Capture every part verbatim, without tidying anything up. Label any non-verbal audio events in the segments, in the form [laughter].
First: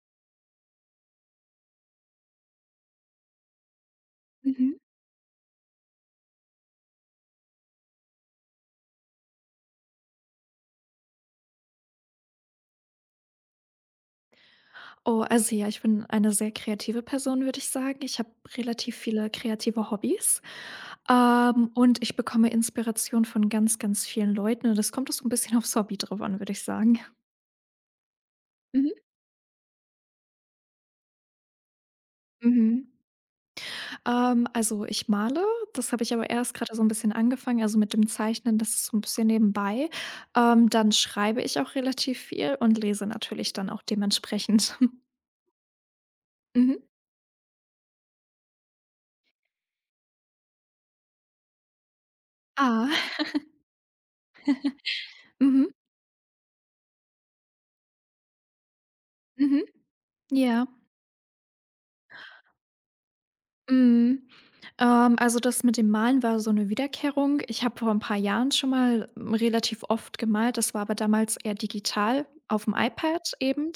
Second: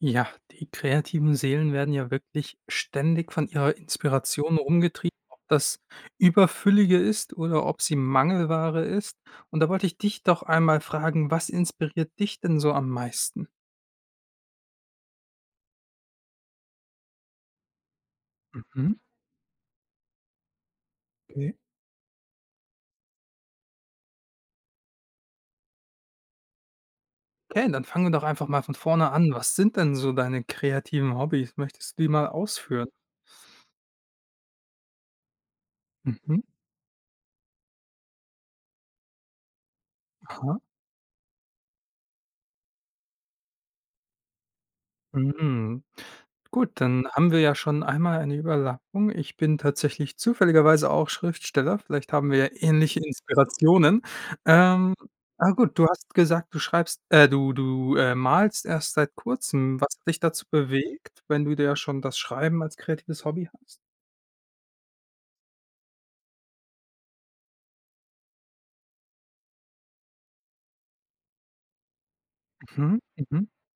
Ja, die kreativen Seelen werden ja wirklich ständig von ihrer Inspiration Mhm. rumgetrieben, ob das überfüllige ist oder ob sie Mangelware ist. Und da wollte ich dich doch einmal fragen, was inspiriert dich denn so am meisten? Oh, also ja, ich bin eine sehr kreative Person, würde ich sagen. Ich habe Mhm. relativ viele kreative Hobbys, Okay. ähm, und ich bekomme Inspiration von ganz, ganz vielen Leuten und das kommt auch so 'n bisschen [laughs] aufs Hobby drauf an, würde ich sagen. Okay, dann fangen wir doch einfach mal von Mhm. vorne an. Was sind denn so deine kreativen Hobbys? Möchtest du die mal Mhm. ausführen? Ähm, also ich male, das habe ich aber Mhm. erst gerade so ein bisschen angefangen, also mit dem Zeichnen, das ist so ein bisschen nebenbei. Aha. Ähm, dann schreibe ich auch relativ viel und lese natürlich dann auch dementsprechend. [laughs] Mhm. Gut, Mhm. dann haben wir ja schon einmal eine Überlappung. Ich bin tatsächlich zufälligerweise auch Schriftsteller. Vielleicht haben wir ja ähnliche Ah. Inspirationen. Ähm, ah Mhm. gut, du hast gesagt, du schreibst äh, du du, äh, malst erst seit Mhm. Mhm. Kurzem. Was hat dich dazu Ja. bewegt, wenn du ja schon das Schreiben als kreatives Hobby hast? Mhm. Ähm, also das mit dem Malen war so eine Wiederkehrung. Ich habe vor ein paar Jahren schon mal ähm, relativ oft gemalt. Das war aber damals eher digital auf dem Mhm, iPad mhm. eben.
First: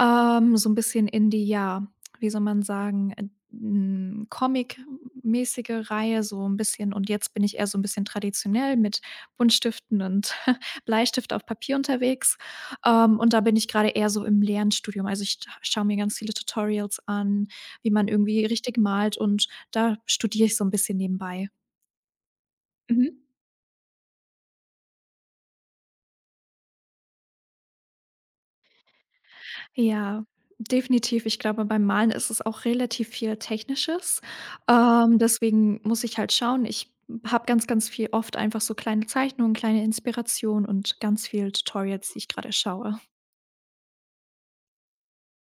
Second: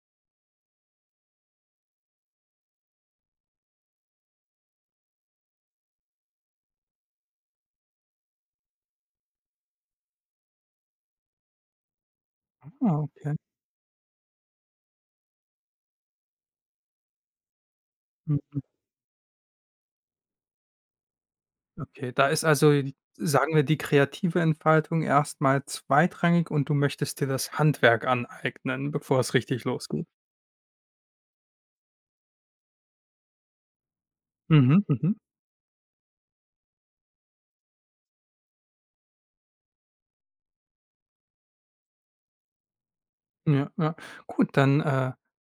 Ähm, so ein bisschen in die ja, wie soll man sagen, äh, hm, Comic-mäßige Reihe, so ein bisschen und jetzt bin ich eher so ein bisschen traditionell mit Buntstiften und [laughs] Bleistift auf Papier unterwegs. Ah, Ähm, und okay. da bin ich gerade eher so im Lernstudium. Also, ich schaue mir ganz viele Tutorials an, wie man irgendwie Mhm. richtig malt und da studiere ich so ein bisschen nebenbei. Okay, da ist also, die- Mhm. sagen wir, die kreative Entfaltung erst mal zweitrangig und du möchtest dir das Handwerk aneignen, bevor es richtig losgeht. Ja, definitiv. Ich glaube, beim Malen ist es auch relativ viel Technisches. Mhm, mhm. Ähm, deswegen muss ich halt schauen. Ich habe ganz, ganz viel oft einfach so kleine Zeichnungen, kleine Inspirationen und ganz viel Tutorials, die ich gerade schaue. Ja, ja. Gut, dann, äh,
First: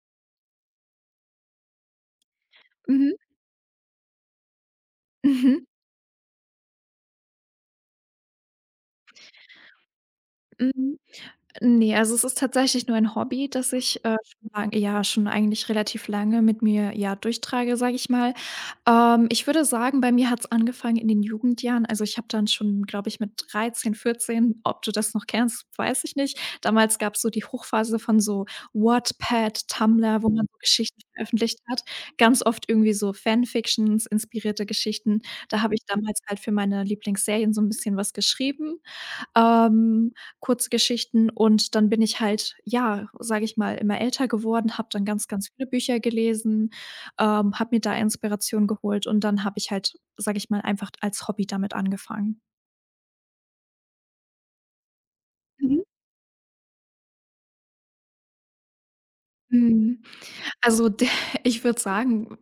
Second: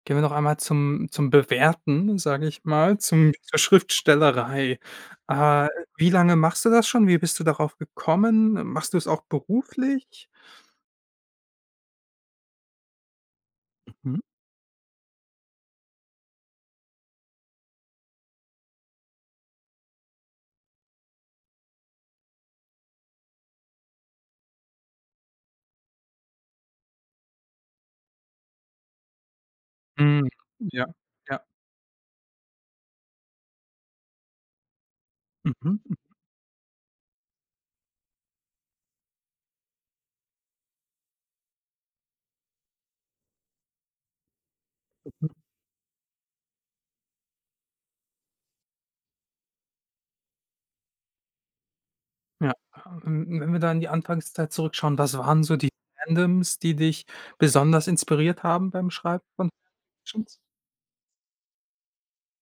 gehen wir noch einmal zum zum Bewerten, sage ich mal, Mhm. [laughs] zum zur Schriftstellerei. Mhm. Äh, wie lange machst du das schon? Wie bist du darauf gekommen? Machst du es auch beruflich? Mhm. Ne, also es ist tatsächlich nur ein Hobby, das ich, äh, Mhm. schon lang ja, schon eigentlich relativ lange mit mir, ja, durchtrage, sage ich mal. Ähm, ich würde sagen, bei mir hat's angefangen in den Jugendjahren. Also, ich habe dann schon, glaube ich, mit dreizehn, vierzehn ob du das noch kennst, weiß ich nicht. Damals gab's so die Hochphase von so Wattpad, Tumblr, Mhm. wo man so Ja, Geschichten ja. veröffentlicht hat. Ganz oft irgendwie so Fanfictions, inspirierte Geschichten. Da habe ich Mhm, damals halt für meine Lieblingsserien so ein bisschen was geschrieben, ähm, Kurzgeschichten, und dann bin ich halt, ja, sage ich mal, immer älter geworden, habe dann ganz, mhm. ganz viele Bücher gelesen, ähm, habe mir da Inspiration geholt und dann habe ich halt, sage ich mal, einfach als Hobby damit angefangen. Ja, ähm, wenn wir da in die Anfangszeit zurückschauen, was waren so die Mhm. Fandoms, die dich besonders inspiriert haben beim Schreiben von Mhm. Fanfictions? Also, de [laughs] ich würde sagen,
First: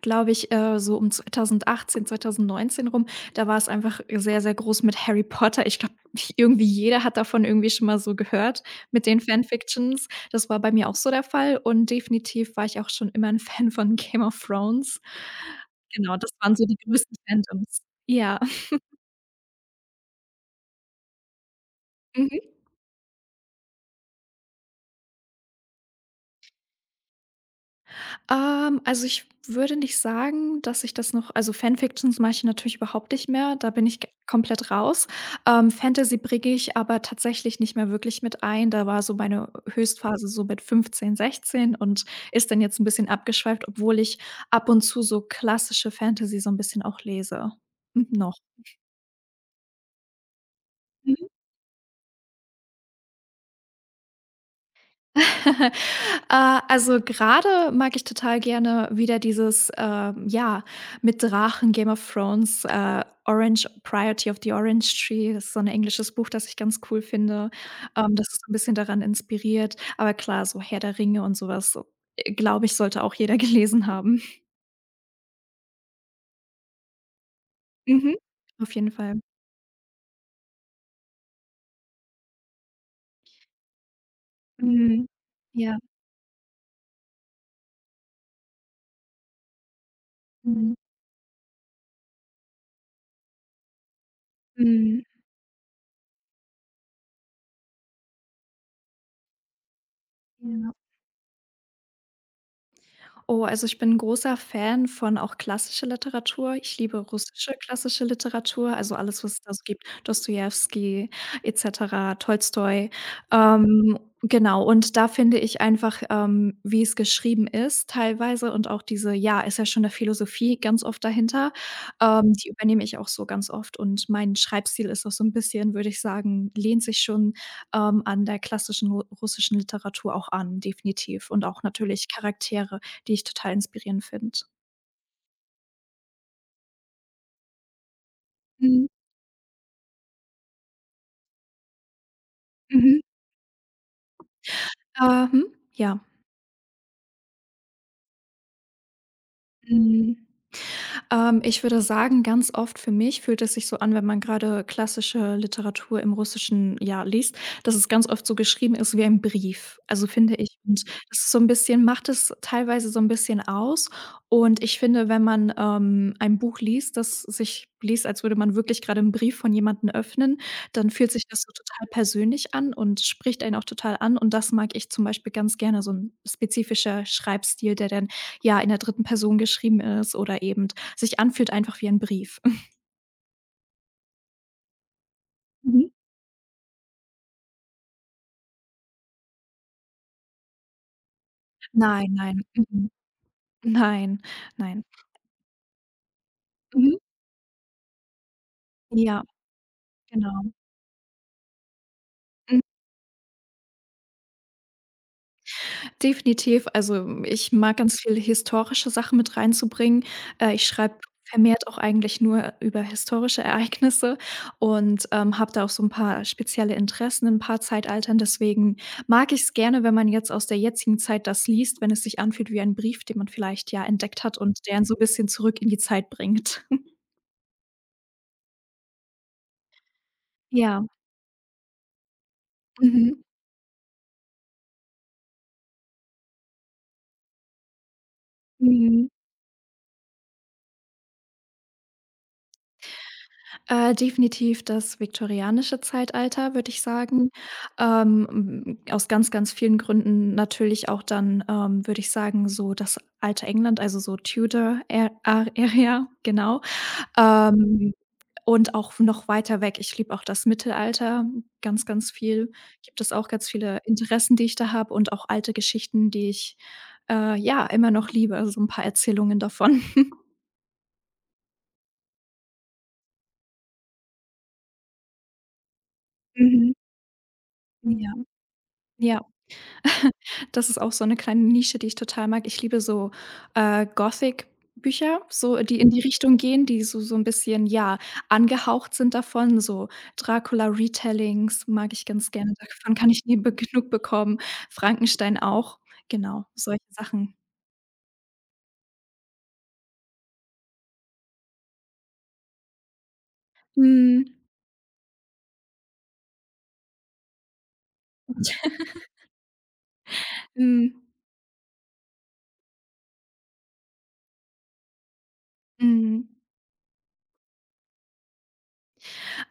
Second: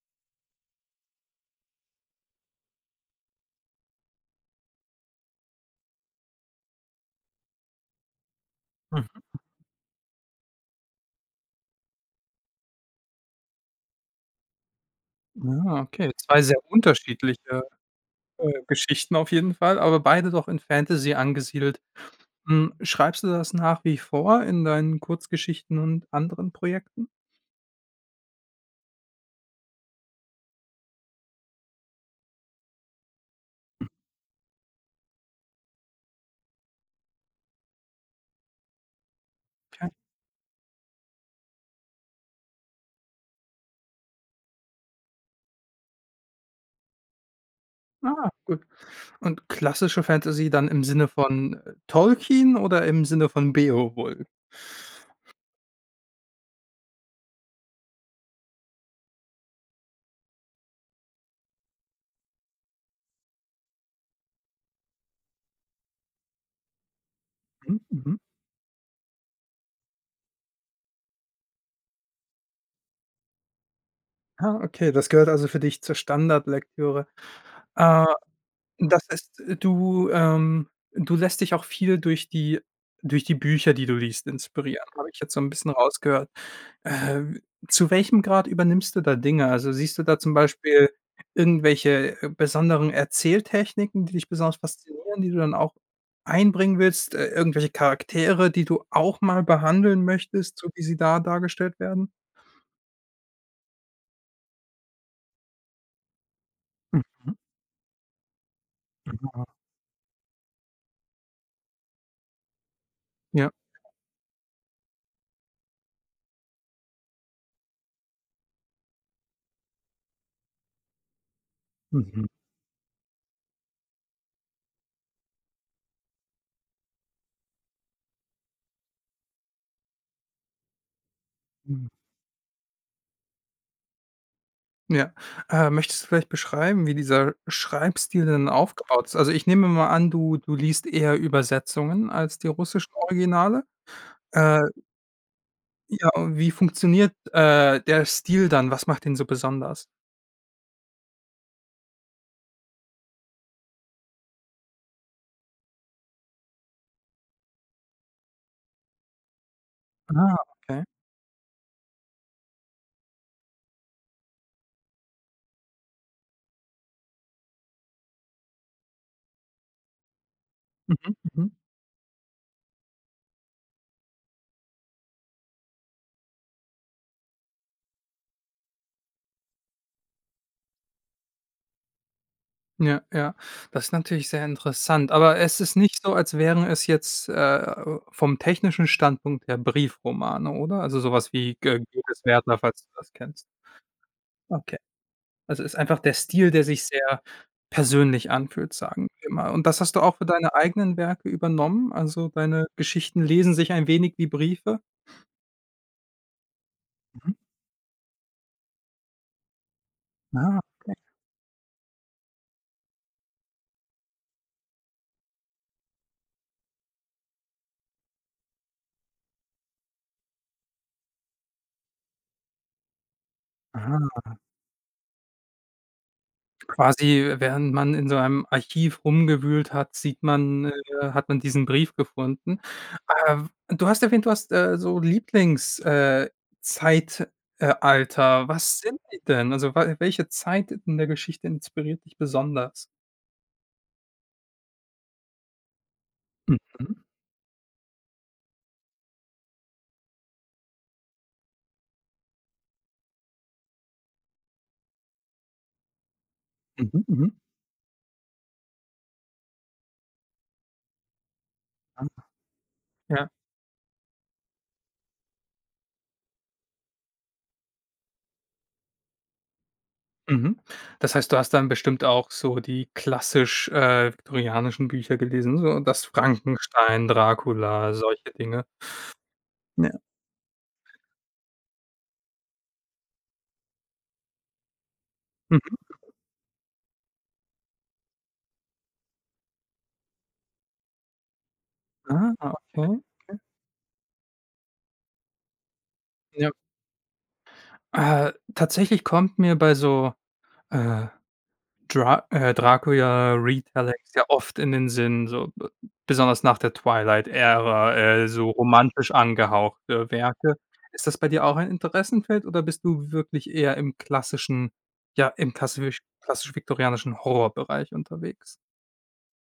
glaube ich, äh, so um zwanzig achtzehn, zwanzig neunzehn rum, da war es einfach sehr, sehr groß mit Harry Potter. Ich glaube, [laughs] irgendwie jeder hat davon irgendwie schon mal so gehört mit Mhm. den Fanfictions. Das war bei mir auch so der Fall und definitiv war ich auch schon immer ein [laughs] Fan von Game of Thrones. Ja, okay, Genau, das zwei waren sehr so die größten unterschiedliche Fandoms. Ja. Äh, Geschichten auf jeden Fall, aber beide doch in Fantasy angesiedelt. [laughs] Hm, schreibst du das nach wie vor in deinen Kurzgeschichten und anderen Projekten? Ähm, also, ich würde nicht sagen, dass ich das noch, also, Fanfictions mache ich natürlich überhaupt nicht mehr, da bin ich g komplett raus. Ähm, Fantasy bringe ich aber tatsächlich nicht mehr wirklich mit ein. Da war so meine Okay. Höchstphase so mit fünfzehn, sechzehn und ist dann jetzt ein bisschen abgeschweift, obwohl ich ab und zu so klassische Fantasy so ein bisschen auch lese. Mhm, Ah, noch. gut. Und klassische Fantasy dann im Sinne von, äh, Tolkien oder im Sinne von Beowulf? [laughs] Äh, also, gerade mag ich total gerne wieder dieses, ähm, ja, mit Drachen Game of Thrones, äh, Orange „Priority of the Orange Tree", das ist so ein englisches Buch, das ich ganz cool finde. Mhm, Ähm, mhm. das ist so ein bisschen daran inspiriert. Aber klar, so Herr der Ringe und sowas, so, äh, glaube ich, sollte auch jeder [laughs] gelesen haben. Ah, okay, das gehört also für dich zur Standardlektüre. Äh Mhm. Auf jeden Das Fall. heißt, äh, du, ähm du lässt dich auch viel durch die durch die Bücher, die du liest, inspirieren, Mhm. habe ich jetzt so ein bisschen Ja. rausgehört. Äh, zu welchem Grad übernimmst du da Dinge? Also, siehst du da zum Mhm. Beispiel irgendwelche, äh, besonderen Erzähltechniken, die dich besonders Mhm. faszinieren, die du dann auch einbringen willst? Äh, irgendwelche Charaktere, die du auch mal behandeln möchtest, so Ja. wie sie da dargestellt werden? Oh, also ich bin 'n großer Fan von auch klassischer Literatur. Ich liebe Mhm, russische klassische Literatur, also alles, was es mhm. da so gibt, Dostojewski et cetera, Tolstoi. Ja. Ähm, genau, und da finde ich einfach, ähm, wie es geschrieben ist teilweise und auch diese, ja, ist ja schon 'ne Philosophie ganz oft dahinter, Mhm. ähm, die übernehme ich auch so ganz oft und mein Schreibstil ist auch so 'n bisschen, würde ich sagen, lehnt sich schon, ähm, an der klassischen ru russischen Literatur auch an, definitiv, und auch natürlich Charaktere, die ich total inspirierend finde. Ja. Äh, möchtest du vielleicht beschreiben, wie dieser Schreibstil denn Mhm. aufgebaut ist? Also, ich nehme mal an, du du liest eher Übersetzungen als die russischen Mhm. Originale. Äh, Ähm, ja. ja, und wie funktioniert, äh, der Stil dann? Was macht ihn so besonders? Mhm. Ähm, ich würde sagen, ganz oft für mich fühlt es sich so an, wenn man gerade klassische Literatur im Russischen, ja, liest, dass es ganz oft so geschrieben ist wie ein Brief. Also, Ah, finde ich, und okay. das ist so ein bisschen, macht es teilweise so ein bisschen aus, und ich finde, wenn man, ähm, ein Buch liest, das sich liest, als würde man wirklich gerade einen Brief von jemandem öffnen, dann fühlt Mhm, sich das mhm. so total persönlich an und spricht einen auch total an, und das mag ich zum Beispiel ganz gerne, so ein spezifischer Schreibstil, der dann, ja, in der dritten Person geschrieben ist oder eben sich anfühlt einfach wie ein Brief. Ja, ja. Das ist natürlich sehr interessant, aber es ist Mhm. nicht so, als wären es jetzt, äh, vom technischen Standpunkt her Briefromane, oder? Also, sowas wie G Nein, Goethes nein, Werther, falls du mhm. das kennst. Nein, Okay. nein. Also, ist einfach der Stil, der sich Mhm. sehr persönlich anfühlt, sagen Ja, wir mal. Und das hast du auch für genau. deine eigenen Werke übernommen? Also, Mhm. deine Geschichten lesen sich ein wenig wie Briefe? Definitiv. Also, Mhm. ich mag ganz viele historische Sachen mit reinzubringen. Äh, Ah, ich okay. schreibe vermehrt auch eigentlich nur über historische Ereignisse und, ähm, habe da auch so 'n paar spezielle Interessen in 'n paar Zeitaltern. Deswegen mag ich's gerne, wenn man jetzt aus der jetzigen Zeit das liest, wenn es sich anfühlt wie ein Brief, den man vielleicht, ja, Ah, entdeckt hat und der einen so 'n bisschen zurück in die Zeit bringt. quasi, während man in so einem Archiv rumgewühlt hat, sieht man Ja. äh, hat man diesen Brief gefunden. Mhm. Äh, du hast erwähnt, du hast, äh, so Lieblings äh, Zeit äh, Alter. Was sind Mhm. die denn? Also, wa welche Zeit in der Geschichte inspiriert dich besonders? Äh, definitiv das viktorianische Zeitalter, Mhm, würde ich sagen. Ähm, m aus ganz, ganz vielen Gründen, natürlich auch dann, ähm, würde ich sagen, so das alte England, also so Tudor Area, genau. mhm, mhm. Ähm, und auch noch weiter weg. Ich liebe auch das Mittelalter ganz, ganz Ah, viel. Gibt es auch ja. ganz viele Interessen, die ich da habe, und auch alte Geschichten, die ich, äh, ja, immer noch liebe, also so 'n paar Erzählungen davon. [laughs] Mhm. Das heißt, du hast dann bestimmt auch so die klassisch, äh, viktorianischen Bücher gelesen, so das Mhm. Frankenstein, Dracula, Ja, solche Dinge. ja. Ja. Das ist auch so eine kleine Nische, die ich total mag. Ich liebe so, äh, Gothic-Bücher, so Mhm. die in die Richtung gehen, die so so ein bisschen, ja, angehaucht sind davon, so Dracula-Retellings mag ich ganz Ah, gerne. Davon okay. kann ich nie be genug bekommen. Frankenstein auch, genau, Ja. solche Sachen. Äh, tatsächlich kommt mir bei so, äh Dra äh, Dracula Reed ja Mhm. oft in den Sinn, so b besonders nach der Twilight-Ära, äh, so romantisch angehauchte Werke. Mhm. Ist das bei dir auch ein Interessenfeld oder bist du wirklich eher im klassischen ja, im klassisch Mhm. klassisch-viktorianischen Horrorbereich unterwegs?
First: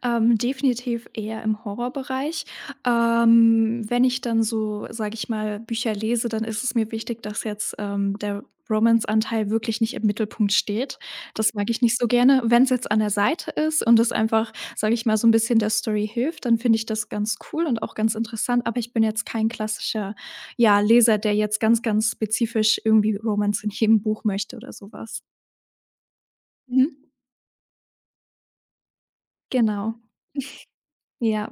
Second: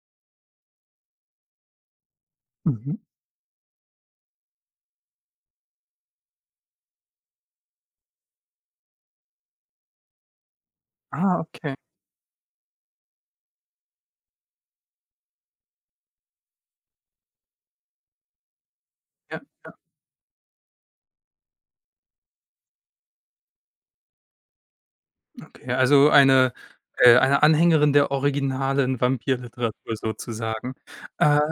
Ähm, definitiv eher im Horrorbereich. Mhm. Ähm, wenn ich dann so, sage ich mal, Bücher lese, dann ist es mir wichtig, dass jetzt, ähm, der Romance-Anteil wirklich nicht im Mittelpunkt steht. Ah, Das mag okay. ich nicht so gerne. Wenn es jetzt an der Seite ist und es einfach, sage ich mal, so ein bisschen der Story hilft, dann finde ich das ganz cool und auch ganz interessant, aber ich bin jetzt Ja, kein klassischer, ja, Leser, der jetzt ganz, ganz spezifisch irgendwie Romance in jedem Buch möchte oder sowas. okay. Also eine Mhm. äh, eine Anhängerin der originalen Vampirliteratur Genau. sozusagen. Äh Ja.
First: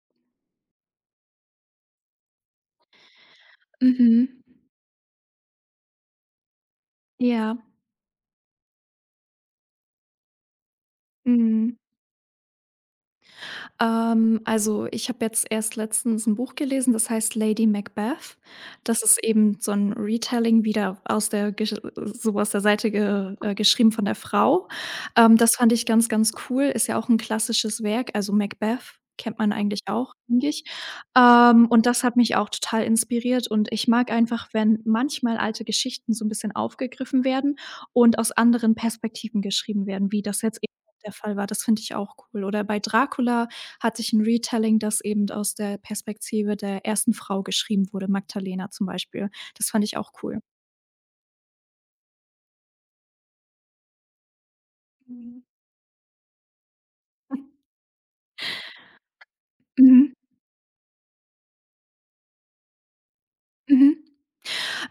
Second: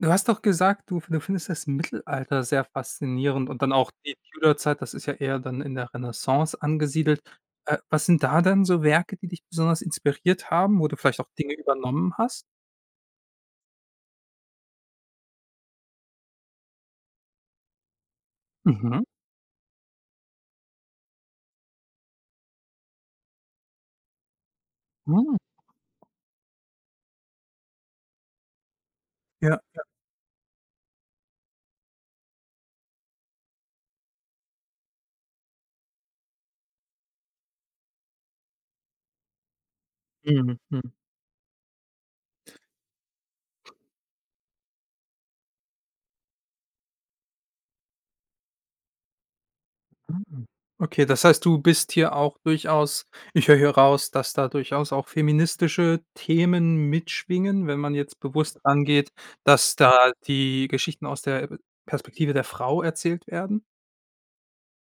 Du hast doch gesagt, du du findest das Mittelalter sehr faszinierend und dann auch die Mhm. Tudor-Zeit, das ist ja eher dann in der Renaissance angesiedelt. Ja. Äh, was sind da dann so Werke, die dich besonders inspiriert haben, wo du vielleicht auch Dinge Mhm. übernommen hast? Ähm, also, ich habe jetzt erst letztens ein Buch gelesen, das heißt „Lady Macbeth". Mhm. Das ist eben so ein Retelling, wieder aus der gesch so aus der Seite ge äh, geschrieben von der Frau. Hm. Ähm, das fand ich ganz, ganz cool. Ist ja auch ein klassisches Werk, also Macbeth kennt man Ja. eigentlich auch, denke ich. Ähm, und das hat mich auch total inspiriert, und ich mag einfach, wenn manchmal alte Geschichten so ein bisschen aufgegriffen werden und aus anderen Perspektiven geschrieben werden, wie das Mhm. jetzt eben Mhm. der Fall war. Das finde ich auch cool. Oder bei Dracula hatte ich 'n Retelling, das eben aus der Perspektive der ersten Frau geschrieben wurde, Magdalena zum Beispiel. Das fand ich auch cool. Mhm. Okay, das heißt, du bist hier auch durchaus ich höre hier raus, dass da durchaus auch Mhm. feministische Themen mitschwingen, wenn man jetzt bewusst rangeht, dass da Mhm, die Geschichten aus der, äh, Perspektive der Frau erzählt werden? mhm.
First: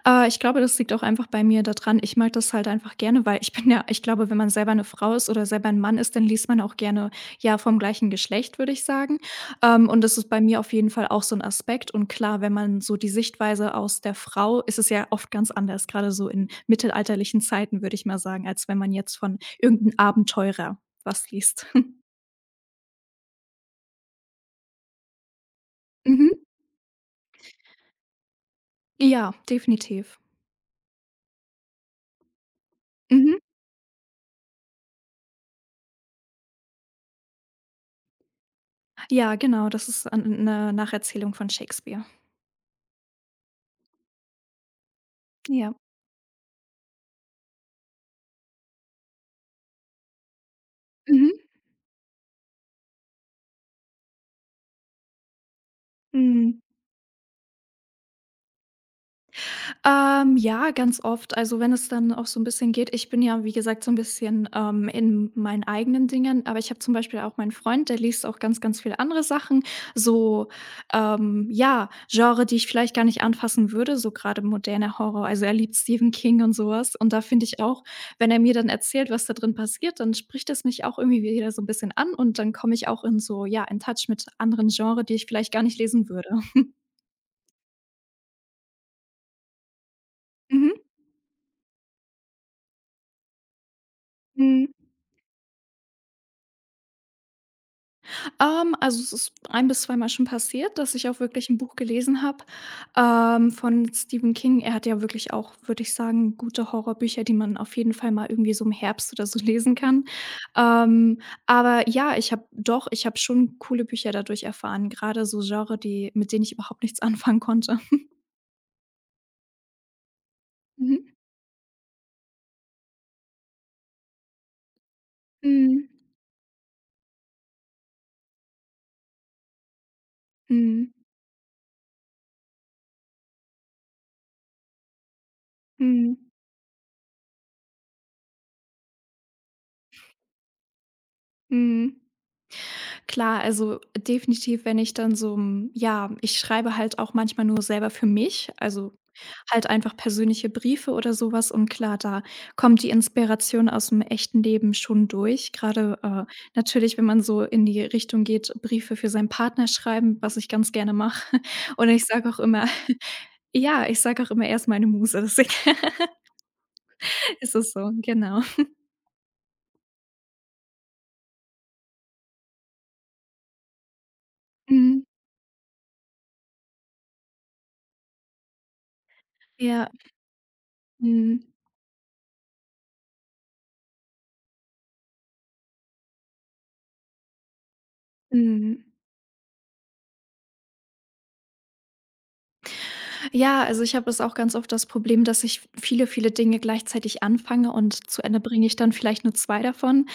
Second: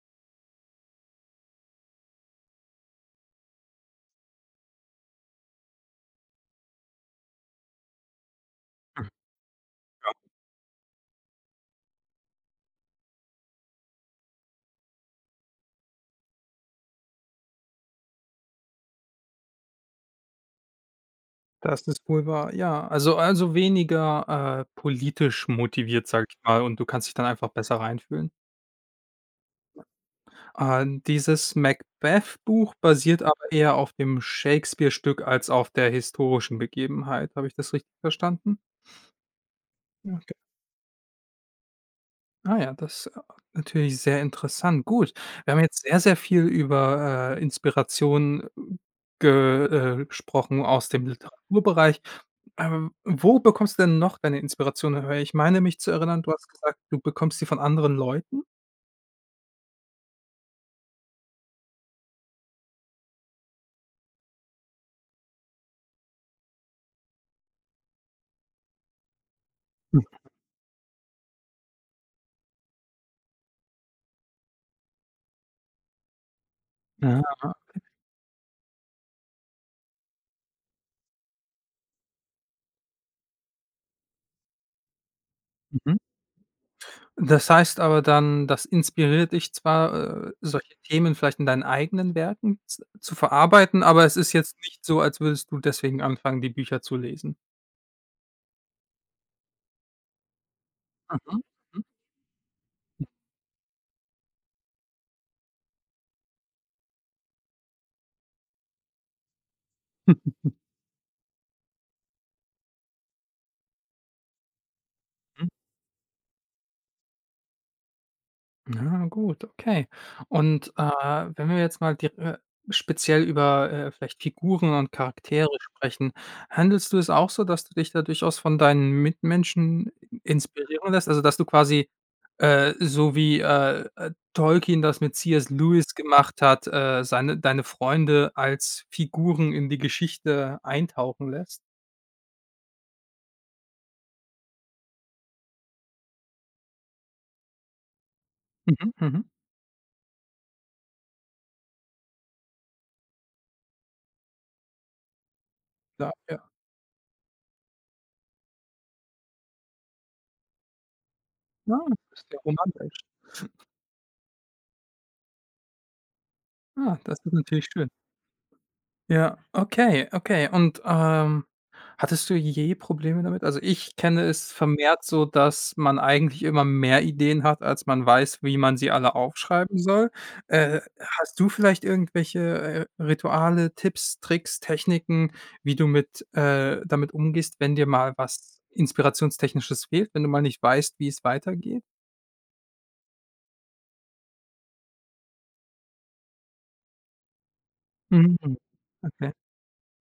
Äh, ich glaube, das liegt auch einfach bei mir daran. Ich mag das halt einfach gerne, weil ich bin ja, ich glaube, wenn man selber eine Frau ist oder selber ein Mann ist, dann liest man auch gerne, ja, vom gleichen Geschlecht, würde ich sagen. Ähm, und das ist bei mir auf jeden Fall auch so ein Aspekt. Und klar, wenn man so die Sichtweise aus der Frau ist, es ja oft ganz anders, gerade so in mittelalterlichen Zeiten, würde ich mal sagen, als wenn man jetzt von irgendeinem Abenteurer was liest. Das ist [laughs] wohl wahr. Ja, also also weniger, äh, politisch motiviert, sag Mhm. ich mal, und du kannst dich dann einfach besser reinfühlen. Ja, definitiv. Äh, dieses Macbeth-Buch basiert Mhm. aber eher auf dem Shakespeare-Stück als auf der historischen Begebenheit. Habe ich das richtig verstanden? Ja, genau, das ist Ja. eine Nacherzählung von Shakespeare. Ah ja, das ist, äh, natürlich sehr interessant. Gut, wir haben Ja. jetzt sehr, sehr viel über, äh, Inspiration ge äh, gesprochen aus dem Mhm. Literaturbereich. Ähm, wo bekommst du denn noch deine Inspiration her? Ich meine mich zu erinnern, du hast Mhm. gesagt, du bekommst sie von anderen Leuten? Ähm, ja, ganz oft. Also, wenn es dann auch so ein bisschen geht, ich bin ja, wie gesagt, so ein bisschen, ähm, in meinen eigenen Dingen, aber ich habe zum Beispiel auch meinen Freund, der liest auch ganz, ganz viele andere Sachen, Hm, so, ähm, ja, Genre, die ich vielleicht gar nicht anfassen würde, so gerade moderne Horror. Also, er liebt Stephen King und sowas. Und ja, da finde Ja. ich auch, wenn er mir dann erzählt, was da drin passiert, dann spricht es mich auch irgendwie wieder so ein bisschen an, und dann komme ich auch in so, ja, in Touch mit anderen Genres, die ich vielleicht gar nicht Mhm. lesen würde. Das heißt aber dann, das inspiriert dich zwar, äh, solche Themen vielleicht in deinen eigenen Werken z zu verarbeiten, aber es ist [laughs] jetzt Mhm. nicht so, als würdest du deswegen anfangen, die Bücher zu lesen. Ähm, also es ist ein bis zweimal schon passiert, dass ich auch Mhm, wirklich ein Buch gelesen habe, ähm, von Stephen King. Er hat ja wirklich auch, würde ich sagen, gute Horrorbücher, die man auf jeden Fall mal irgendwie so im Herbst oder so [laughs] lesen kann. mhm. [laughs] Ähm, aber ja, ich habe doch, ich habe schon coole Bücher dadurch erfahren, gerade so Genre, die, mit denen ich überhaupt nichts [laughs] anfangen konnte. Na gut, okay. Und, äh, Mhm. wenn wir jetzt mal dir äh, speziell über, äh, vielleicht Figuren und Charaktere Mhm. sprechen, handelst du es auch so, dass du dich da durchaus von deinen Mitmenschen inspirieren Mhm. lässt? Also, dass du quasi, äh, so wie, äh, äh, Tolkien das mit C S. Lewis Mhm. gemacht hat, äh, seine deine Freunde als Figuren in die Geschichte eintauchen lässt? Mhm. Klar, also definitiv, wenn ich dann so 'n, ja, ich schreibe halt auch manchmal nur selber für mich, Mhm, also mhm. halt einfach persönliche Briefe oder sowas. Und klar, da kommt die Inspiration aus dem echten Leben schon durch. Gerade Ja, äh, ja. natürlich, wenn man so in die Richtung geht, Briefe für seinen Partner schreiben, was ich ganz gerne mache. [laughs] Ah, Und ich das sage ist ja auch immer romantisch. [laughs] ja, ich sage auch immer: erst meine Muse", deswegen [laughs] Ah, das ist ist natürlich es schön. so, genau. Ja, okay, okay. Und, ähm, hattest du je Probleme damit? Also, ich kenne es Mhm. vermehrt so, dass man eigentlich immer mehr Ideen hat, als man weiß, wie man sie alle aufschreiben Ja. soll. Äh, hast Mhm. du vielleicht irgendwelche, äh, Rituale, Tipps, Tricks, Techniken, wie du mit äh, damit umgehst, wenn dir mal was Mhm. Inspirationstechnisches fehlt, wenn du mal nicht weißt, wie es weitergeht? Ja, also ich habe das auch ganz oft, das Problem, dass ich viele, viele Dinge gleichzeitig anfange und zu Mhm, Ende bringe ich dann vielleicht okay. nur zwei davon.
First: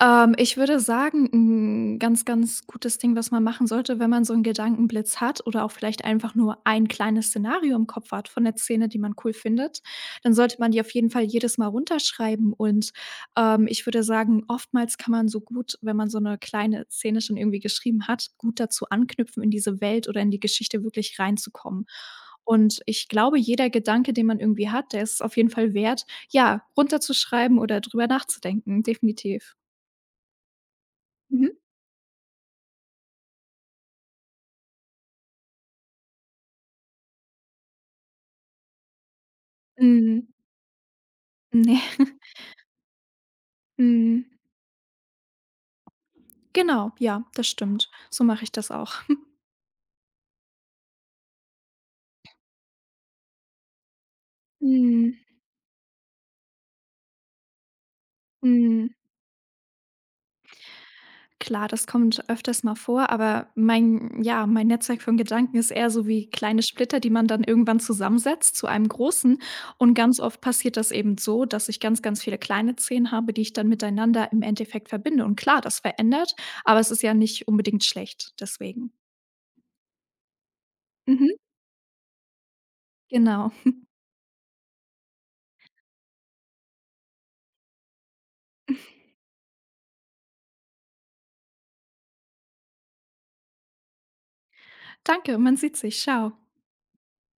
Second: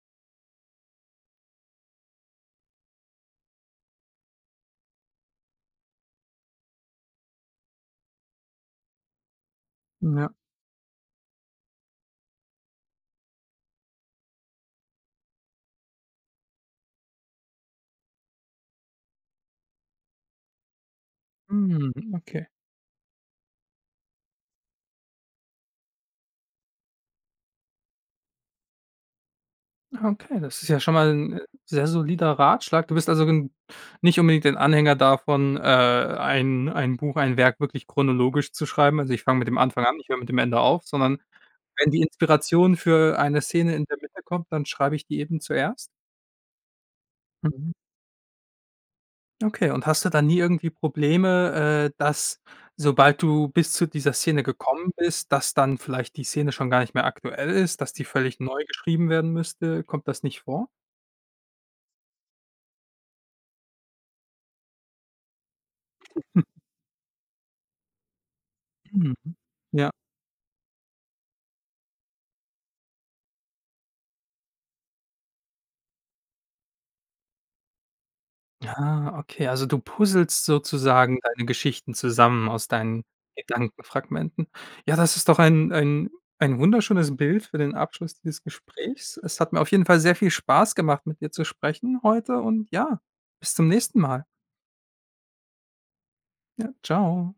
Ähm, ich würde sagen, ein ganz, ganz gutes Ding, was man machen sollte, wenn man so einen Gedankenblitz hat oder auch vielleicht einfach nur ein kleines Szenario im Kopf hat von der Szene, die man cool findet, Ja. dann sollte man die auf jeden Fall jedes Mal runterschreiben und, ähm, ich würde sagen, oftmals kann man so gut, wenn man so eine kleine Szene schon irgendwie geschrieben hat, gut dazu anknüpfen, in diese Welt oder in die Geschichte wirklich reinzukommen. Hm, okay. Und ich glaube, jeder Gedanke, den man irgendwie hat, der ist es auf jeden Fall wert, ja, runterzuschreiben oder drüber nachzudenken, definitiv. Okay, das ist ja schon mal 'n Mhm. sehr solider Ratschlag. Du bist also gen nicht unbedingt ein Anhänger davon, äh, ein ein Buch, ein Werk wirklich chronologisch zu schreiben. Also, ich fange mit dem Anfang an, ich höre mit Mhm. dem Ende auf, sondern Ne. wenn die [laughs] Inspiration für eine Szene in der Mitte Mhm. kommt, dann schreibe ich die eben zuerst? Genau, ja, das Mhm. stimmt. So mache ich das auch. [laughs] Okay, und hast du dann nie irgendwie Probleme, äh, dass sobald du bis zu dieser Szene gekommen Mhm. bist, dass dann vielleicht die Szene schon gar nicht mehr aktuell ist, dass die völlig neu Mhm. geschrieben werden müsste? Kommt das nicht vor? Klar, das kommt öfters mal vor, aber mein, ja, mein Netzwerk von Gedanken ist eher so wie kleine Splitter, die man dann irgendwann zusammensetzt zu einem Mhm. großen. Ja. Und ganz oft passiert das eben so, dass ich ganz, ganz viele kleine zehn habe, die ich dann miteinander im Endeffekt verbinde. Und klar, das verändert, aber es ist ja nicht unbedingt schlecht, deswegen. Ah, okay, also du puzzelst sozusagen Mhm, deine Geschichten zusammen aus deinen genau. Gedankenfragmenten. Ja, das ist doch ein ein ein wunderschönes Bild für den Abschluss dieses Gesprächs. Es hat mir auf jeden Fall sehr viel Spaß gemacht, mit dir zu sprechen heute und ja, bis zum nächsten Mal. Danke, man sieht sich. Ciao. Ja, tschau.